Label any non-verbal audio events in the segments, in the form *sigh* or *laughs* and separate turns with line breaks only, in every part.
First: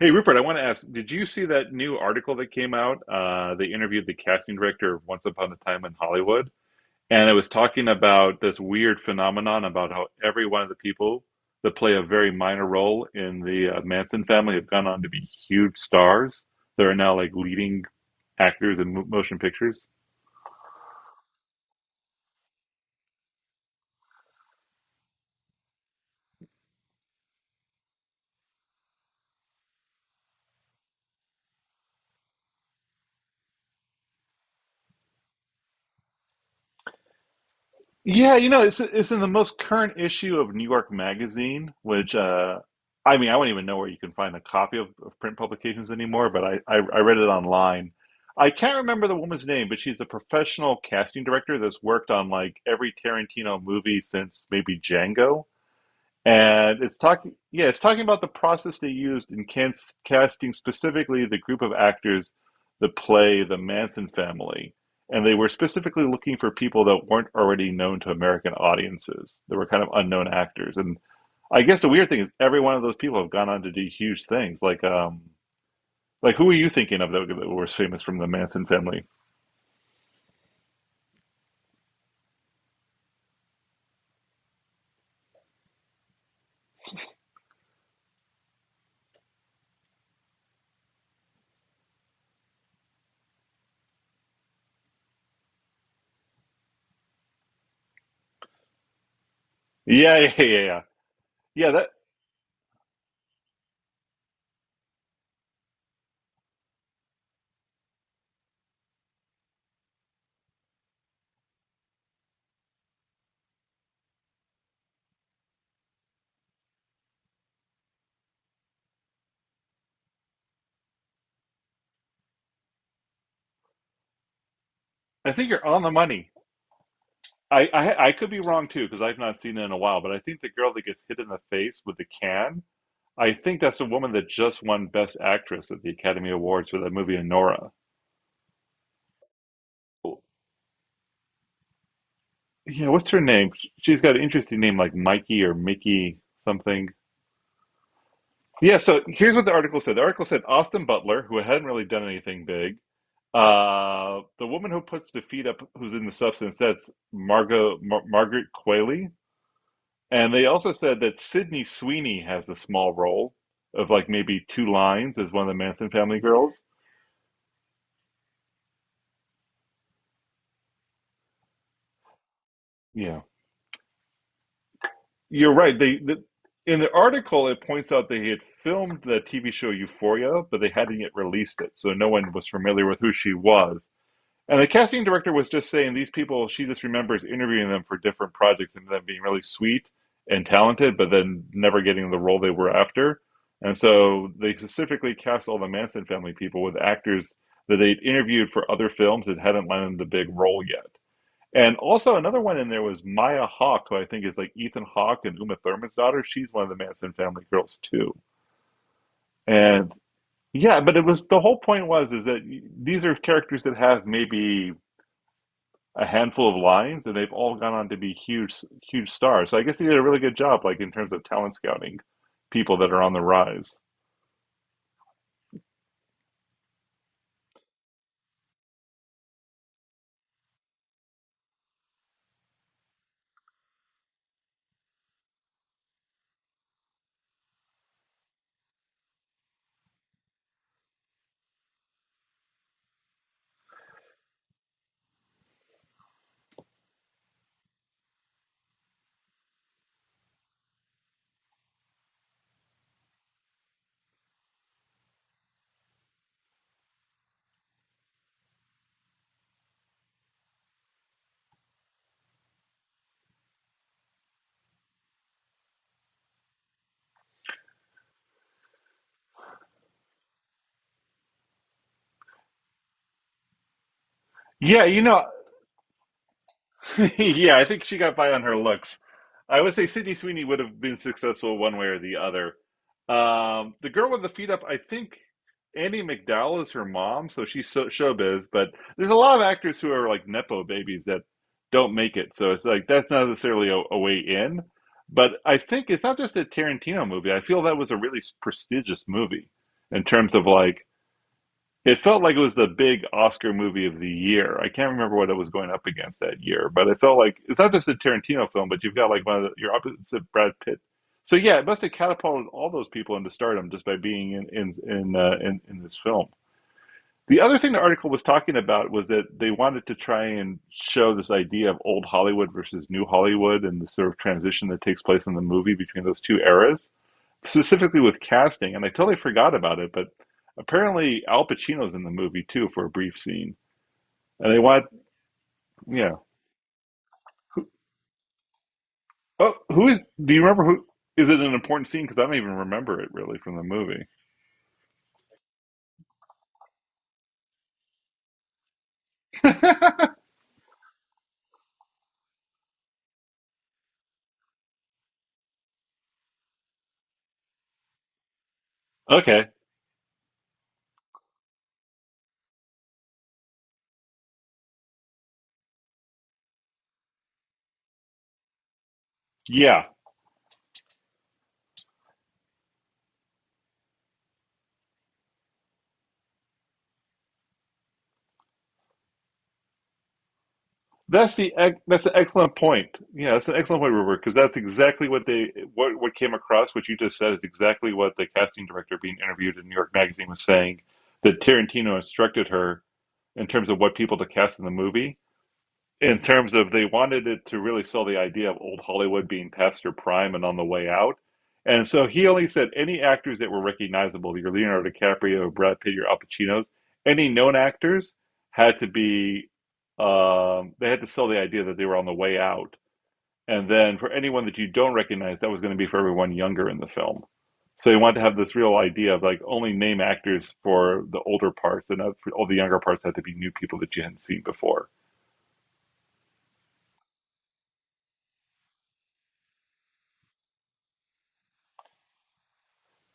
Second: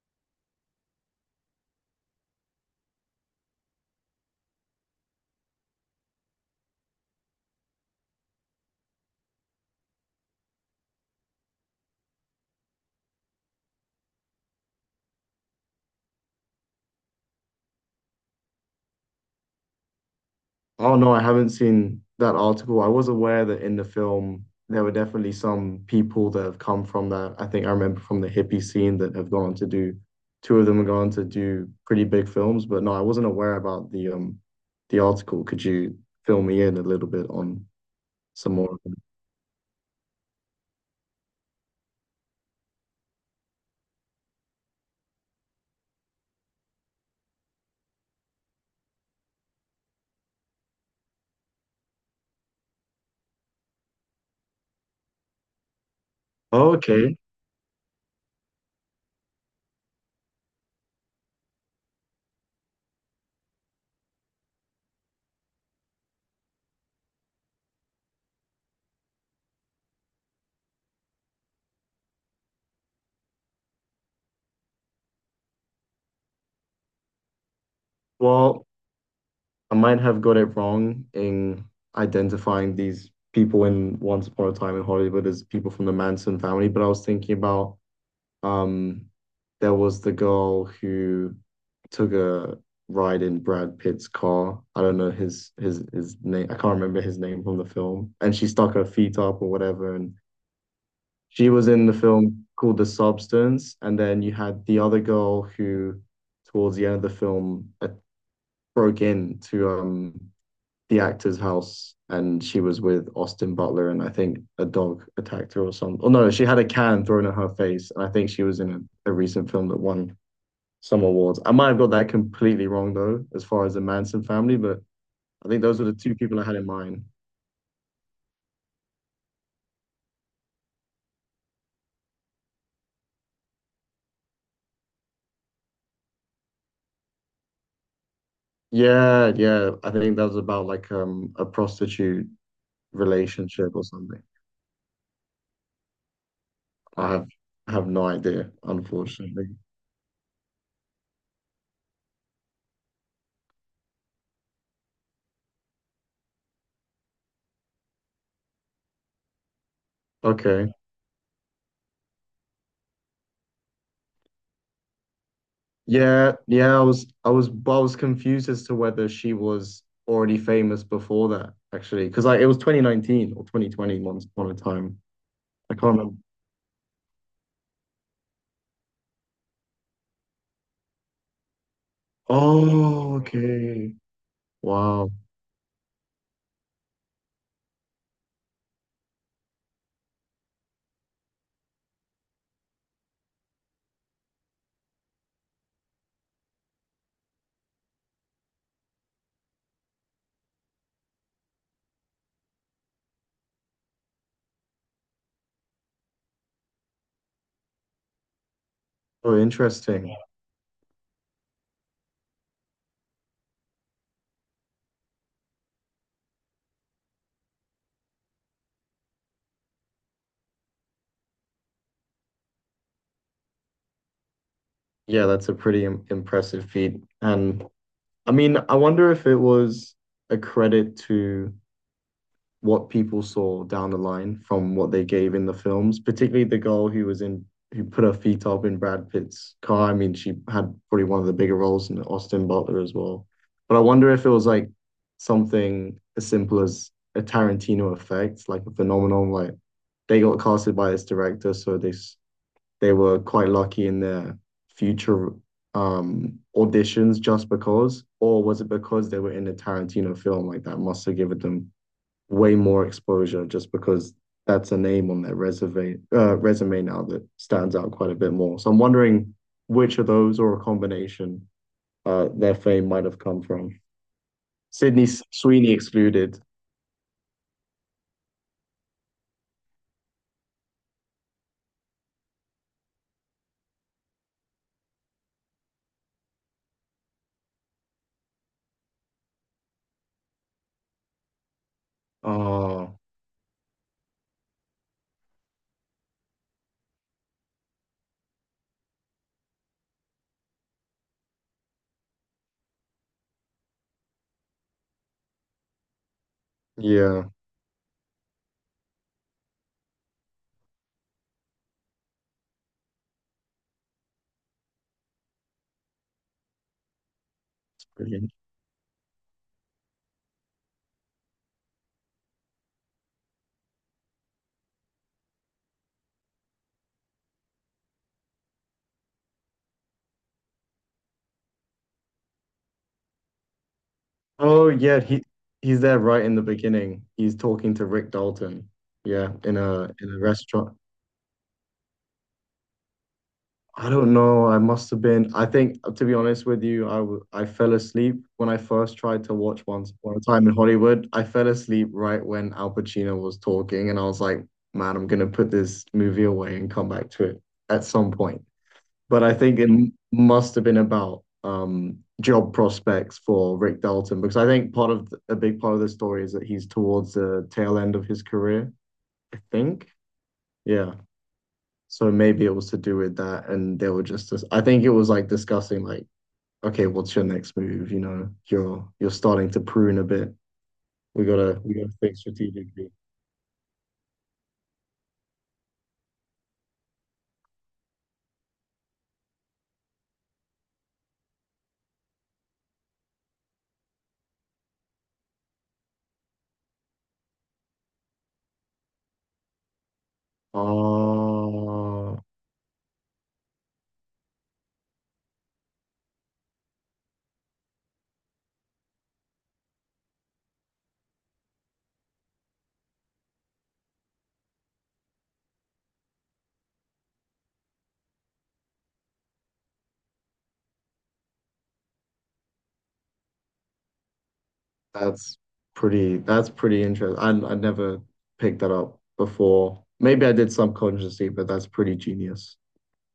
Hey Rupert, I want to ask, did you see that new article that came out? They interviewed the casting director of Once Upon a Time in Hollywood, and it was talking about this weird phenomenon about how every one of the people that play a very minor role in the Manson family have gone on to be huge stars. They're now like leading actors in motion pictures.
Oh no, I haven't seen that article. I was aware that in the film there were definitely some people that have come from that. I think I remember from the hippie scene that have gone to do two of them have gone to do pretty big films, but no, I wasn't aware about the the article. Could you fill me in a little bit on
Yeah, you
some
know,
more
it's
of them?
it's in the most current issue of New York Magazine, which I mean, I wouldn't even know where you can find a copy of print publications anymore, but I read it online. I can't remember the woman's name, but she's a professional casting director that's worked on like every Tarantino movie since maybe Django, and it's
Okay.
talking yeah it's talking about the process they used in casting, specifically the group of actors that play the Manson family. And they were specifically looking for people that weren't already known to American audiences. They were kind of unknown actors. And I guess the weird thing is every one of those people have gone on to do huge things, like like who are you thinking of that was famous from the Manson
Well,
family?
I might have got it wrong in identifying these people in Once Upon a Time in Hollywood as people from the Manson family, but I was thinking about Um, there was the girl who took a ride in Brad Pitt's car. I don't know his name. I can't remember his name from the film. And she stuck her feet up or whatever. And
Yeah, yeah, yeah, yeah, yeah.
she was
Yeah,
in
that,
the film called The Substance. And then you had the other girl who, towards the end of the film, broke into the actor's house and she was with Austin Butler and I think a dog attacked her or something. Oh no, she had a can thrown in her face and I think she was in a recent film that won some awards. I might have got that completely wrong though, as far as the Manson family, but
I
I
think you're
think those
on
were
the
the two
money.
people I had in mind.
I could be wrong too because I've not seen it in a while, but I think the girl that gets hit in the face with the can, I think that's the woman that just won Best Actress at the Academy Awards for that movie Anora.
Yeah, yeah. I think that was about like a prostitute
Yeah, what's her name?
relationship or
She's got
something.
an interesting name like Mikey or Mickey something.
I have I have no idea,
Yeah, so here's what the
unfortunately.
article said. The article said Austin Butler, who hadn't really done anything big, the woman who puts the feet up, who's in the substance, that's Margaret Qualley. And they also
Okay.
said that Sydney Sweeney has a small role of like maybe two lines as one of the Manson family
Yeah,
girls.
yeah, I was confused as to whether she was already famous before that, actually. Because like it was
Yeah,
2019 or 2020 once upon a time.
you're
I
right.
can't remember.
In the article it points out they had filmed the TV show Euphoria, but they hadn't yet released it, so no one was familiar with who
Oh,
she was.
okay.
And the casting
Wow.
director was just saying these people, she just remembers interviewing them for different projects and them being really sweet and talented, but then never getting the role they were after. And so they specifically cast all the Manson family people with actors that they'd interviewed for other films that hadn't landed the big role yet. And also another one in there was Maya Hawke, who I think is like Ethan Hawke and Uma Thurman's daughter. She's one of the Manson family girls too.
Oh,
And
interesting.
yeah, but it was the whole point was is that these are characters that have maybe a handful of lines, and they've all gone on to be huge, huge stars. So I guess they did a really good job, like in terms of talent scouting, people that are on the rise.
Yeah, that's a pretty im impressive feat. And I mean, I wonder if it was a credit to what people saw down the line from what they gave in the films, particularly the girl who was in who put her feet up in Brad Pitt's car. I mean, she had probably one of the bigger roles in Austin Butler as well. But I wonder if it was like something as simple as a Tarantino effect, like a phenomenon like they got casted by this director, so they were quite lucky in their future auditions just because, or was it because they were in a Tarantino film like that must have given them way more exposure just because that's a name on their resume now that stands out quite a bit more. So I'm wondering which of those or a combination their fame might have come from.
Yeah, you
Sydney
know,
Sweeney excluded.
*laughs* yeah, I think she got by on her looks. I would say Sydney Sweeney would have been successful one way or the other. The girl with the feet up, I think Annie McDowell is her mom, so she's so, showbiz. But there's a lot of actors who are like nepo babies that don't make it, so it's like
Oh,
that's not necessarily a way in. But I think it's not just a Tarantino movie. I feel that was a really prestigious movie in terms of like it felt like it was the big Oscar movie of the year. I can't remember what it was going up against that year, but it felt
yeah. That's
like it's not just a Tarantino film, but you've got like one of your opposite Brad Pitt. So yeah, it must have catapulted all those people into stardom just by being in this film. The other thing the article was
Brilliant.
talking about was that they wanted to try and show this idea of old Hollywood versus new Hollywood and the sort of transition that takes place in the movie between those two eras, specifically with casting, and I totally forgot about it, but apparently Al Pacino's in the movie too for a brief scene, and they
Oh,
want,
yeah. He's there
yeah.
right in the beginning. He's
Who,
talking to Rick Dalton. Yeah,
oh,
in a
who is?
in a
Do you remember
restaurant.
who? Is it an important scene? Because I don't even remember it really from the
I
movie.
don't know. I must have been. I think, to be honest with you, I fell asleep when I first tried to watch Once
*laughs*
Upon a Time in Hollywood. I fell asleep right when Al Pacino was talking, and I was like, man, I'm gonna put this movie away and come back to it at some point. But I
Okay,
think it must have been about job prospects for Rick Dalton because I think a big part of the story is that he's towards the tail end of his career, I
yeah,
think. Yeah. So maybe it was to do with that, and I think it was like discussing like, okay, what's your next move? You know, you're starting to prune a bit. We
that's the
gotta we
ec-
gotta
that's an
think
excellent point.
strategically.
Yeah, that's an excellent point, Robert, because that's exactly what they what came across. What you just said is exactly what the casting director being interviewed in New York Magazine was saying, that Tarantino instructed her in terms of what people to cast in the movie, in terms of they wanted it to really sell the idea of old Hollywood being past their prime and on the way out. And so
Oh,
he only said any actors that were recognizable, your Leonardo DiCaprio, Brad Pitt, your Al Pacinos, any known actors had to be, they had to sell the idea that they were on the way out. And then for anyone that you don't recognize, that was going to be for everyone younger in the film. So he wanted to have this real idea of like only name actors for the older parts, and for all the younger parts had to be new people that you hadn't seen before.
that's that's pretty interesting. I never picked that up before. Maybe I did subconsciously, but that's pretty genius.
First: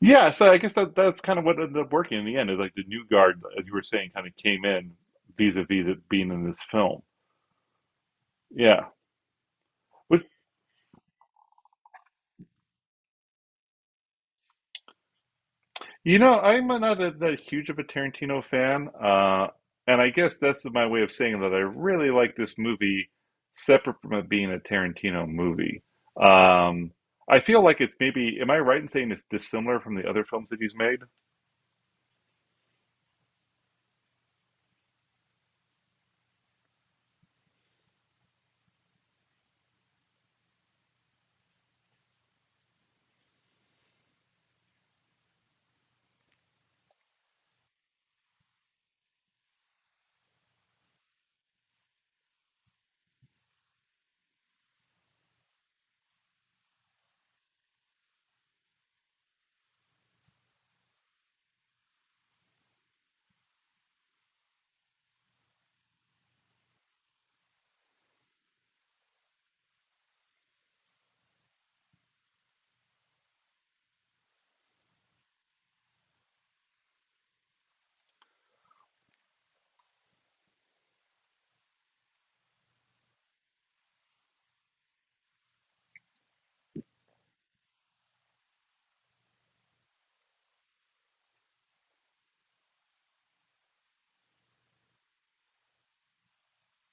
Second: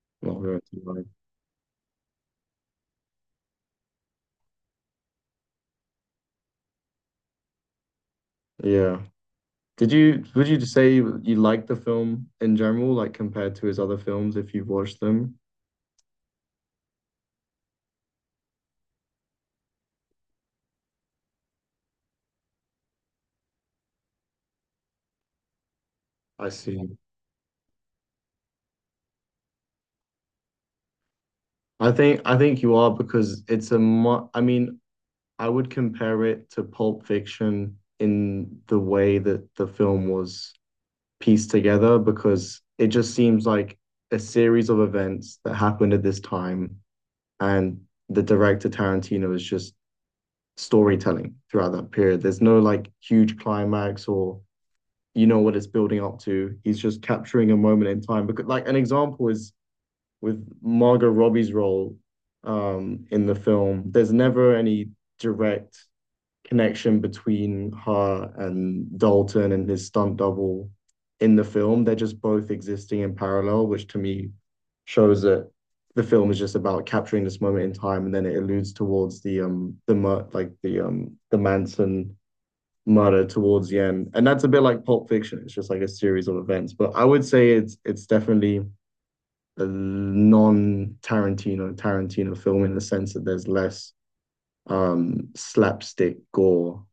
Yeah,
Not
so I
really
guess that
like,
that's kind of what ended up working in the end is like the new guard, as you were saying, kind of came in vis-a-vis it being in this film. Yeah,
yeah. Did you
which,
Would you say you like the film in general, like compared to his other films if you've watched them?
you know, I'm not that huge of a Tarantino fan, and I guess that's my way of saying that I really like this movie, separate from it being a Tarantino movie.
I
Um,
see.
I feel like it's maybe, am I right in saying it's dissimilar from the other films that he's made?
I think you are because it's a mu I mean, I would compare it to Pulp Fiction in the way that the film was pieced together because it just seems like a series of events that happened at this time and the director Tarantino is just storytelling throughout that period. There's no like huge climax or you know what it's building up to. He's just capturing a moment in time because like an example is with Margot Robbie's role in the film, there's never any direct connection between her and Dalton and his stunt double in the film. They're just both existing in parallel, which to me shows that the film is just about capturing this moment in time, and then it alludes towards the Manson murder towards the end, and that's a bit like Pulp Fiction. It's just like a series of events, but I would say it's definitely a non-Tarantino Tarantino film in the sense that there's less slapstick gore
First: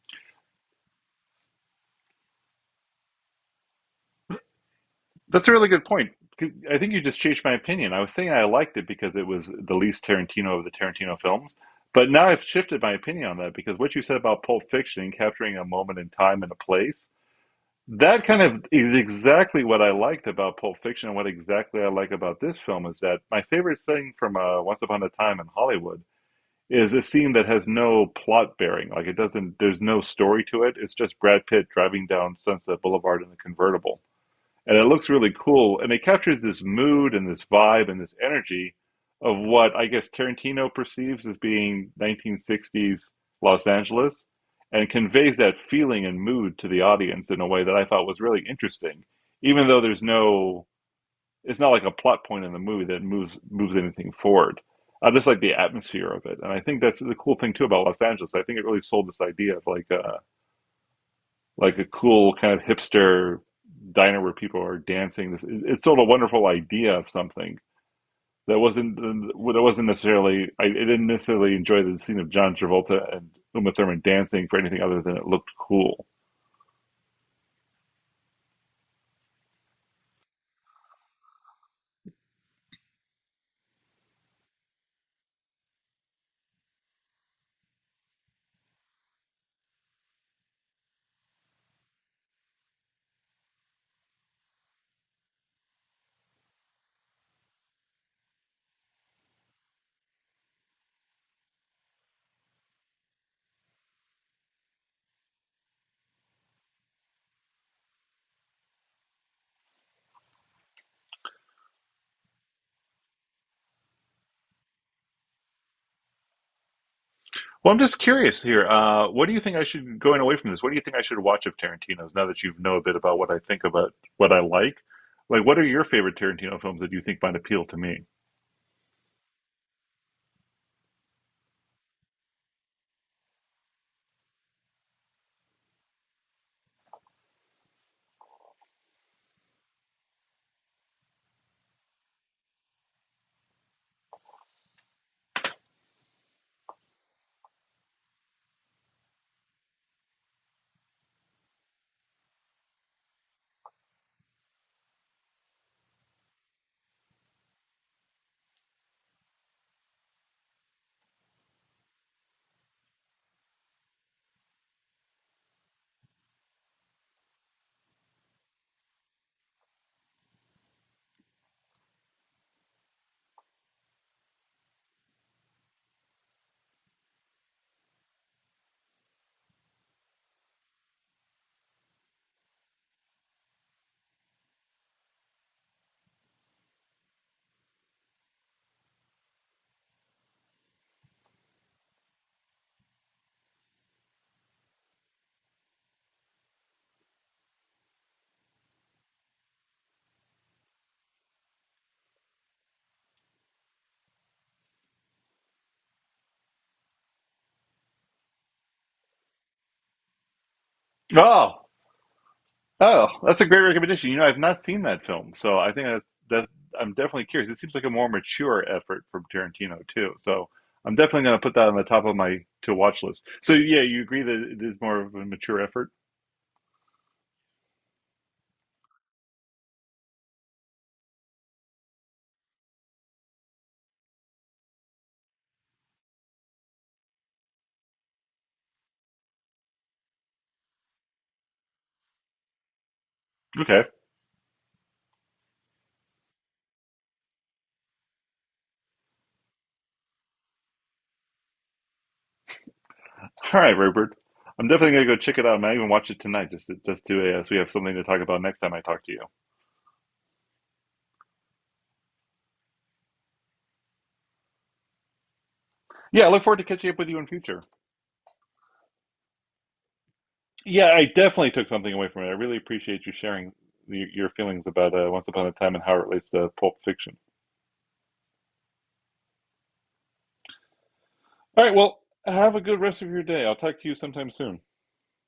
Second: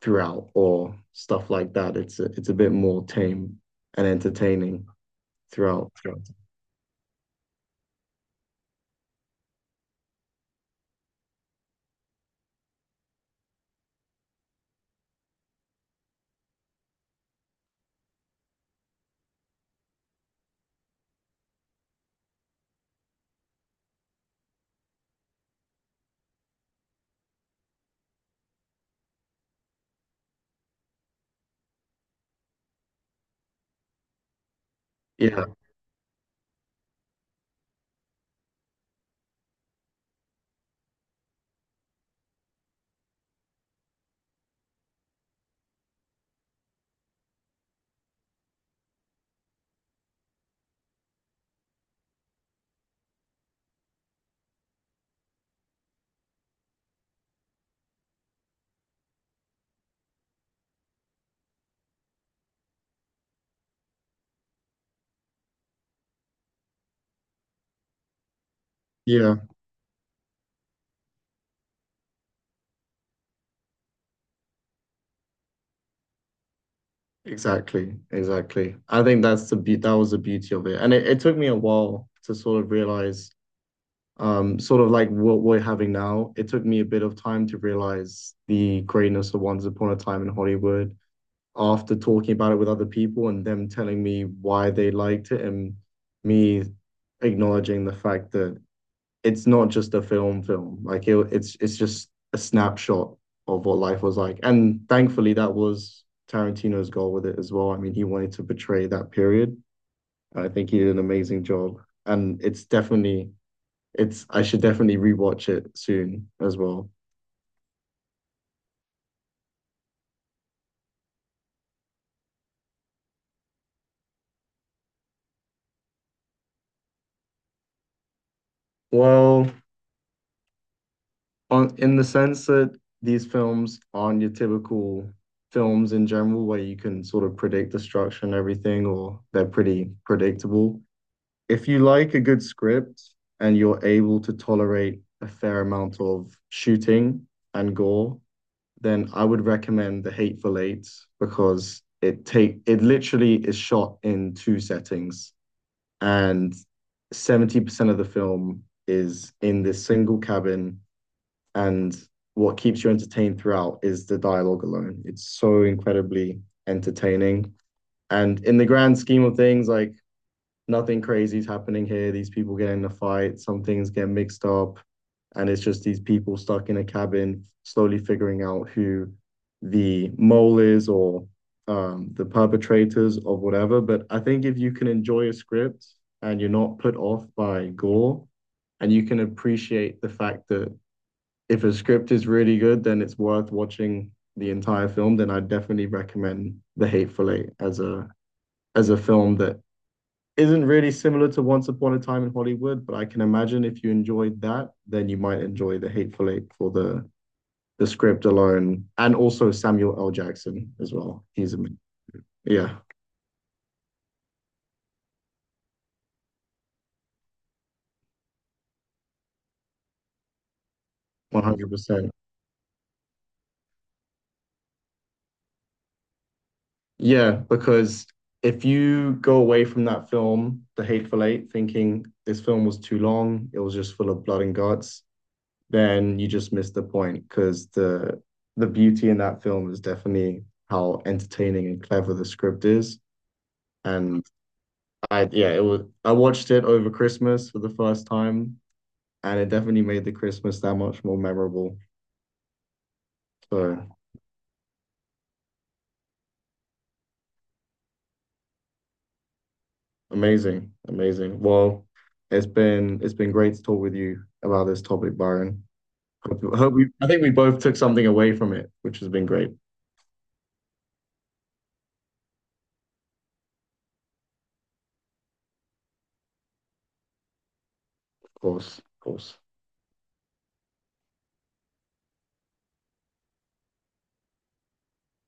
throughout or stuff like that. It's a bit more tame and entertaining
That's a really good point.
throughout.
I think you just changed my opinion. I was saying I liked it because it was the least Tarantino of the Tarantino films, but now I've shifted my opinion on that because what you said about Pulp Fiction, capturing a moment in time and a place, that kind of is exactly what I liked about Pulp Fiction, and what exactly I like about this film is that my favorite thing from Once Upon a Time in Hollywood is a scene that has no plot bearing. Like it doesn't, there's no story to it. It's just Brad Pitt driving down Sunset Boulevard in a convertible and it looks really
Yeah,
cool. And it captures this mood and this vibe and this energy of what I guess Tarantino perceives as being 1960s Los Angeles, and conveys that feeling and mood to the audience in a way that I thought was really interesting. Even though there's no, it's not like a plot point in the movie that moves anything forward. I just like the atmosphere of it, and I think that's the cool thing too about Los Angeles. I think it really sold this idea of like a cool kind of hipster diner where people are dancing. This it's sort of a wonderful idea of something that
yeah,
wasn't necessarily. Didn't necessarily enjoy the scene of John Travolta and Uma Thurman dancing for anything other than it looked cool.
exactly, exactly. I think that was the beauty of it, and it took me a while to sort of realize, sort of like what we're having now. It took me a bit of time to realize the greatness of Once Upon a Time in Hollywood after talking about it with other people and them telling me why they liked it and me acknowledging the fact that it's not just a film film like it's just a snapshot of what life was like, and thankfully that was Tarantino's goal with it as well. I mean, he wanted to portray that period. I think he did an amazing job, and it's definitely it's I should definitely rewatch it soon as well.
Well, I'm just curious here. What do you think I should going away from this? What do you think I should watch of Tarantino's now that you know a bit about what I think about what I like? Like, what are your favorite Tarantino films that you think might appeal to me?
Well, on in the sense that these films aren't your typical films in general where you can sort of predict the structure and everything or they're pretty predictable. If you like a good script and you're able to tolerate a fair amount of shooting and gore, then I would recommend The Hateful Eight because it literally is shot in two settings, and 70% of the film is in this single cabin, and what keeps you entertained throughout is the dialogue alone. It's so incredibly entertaining. And in the grand scheme of things, like nothing crazy is happening here. These people get in a fight, some things get mixed up, and it's just these people stuck in a cabin, slowly figuring out who the mole is, or the perpetrators of whatever. But I think if you can enjoy a script and you're not put off by gore, and you can appreciate the fact that if a script is really good, then it's worth watching the entire film, then I definitely recommend The Hateful Eight as a film that isn't really similar to Once Upon a Time in Hollywood, but I can imagine if you enjoyed that, then you might enjoy The Hateful Eight for the script alone, and also Samuel L. Jackson as well. He's
Oh.
amazing. Yeah,
Oh, that's a great recommendation. You know, I've not seen that film, so I think that's, I'm definitely curious. It seems like a more mature effort from Tarantino too, so I'm definitely going to
one
put that
hundred
on the top
percent.
of my to watch list. So yeah, you agree that it is more of a mature effort?
Yeah, because if you go away from that film, The Hateful Eight, thinking this film was too long, it was just full of blood and guts, then you just miss the point because the beauty in that film is definitely how entertaining and clever the script is.
Okay,
And I, yeah, it was, I watched it over Christmas for the first time, and it definitely made the Christmas that much more memorable.
all right,
So
Rupert. I'm definitely going to go check it out. I might even watch it tonight, just to, as we have something to talk about next time I talk to you.
amazing, amazing. Well, it's been great to talk with you about this topic, Byron.
Yeah, I look
Hope,
forward to
hope we
catching up
I
with you
think
in
we both
future.
took something away from it, which has been great. Of
Yeah, I definitely took something away from it. I really appreciate you sharing your feelings about Once Upon a Time and how it relates to Pulp Fiction.
course, of course.
All right. Well, have a good rest of your day. I'll talk to you sometime soon.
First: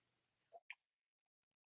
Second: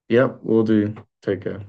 Yep, we'll do. Take care.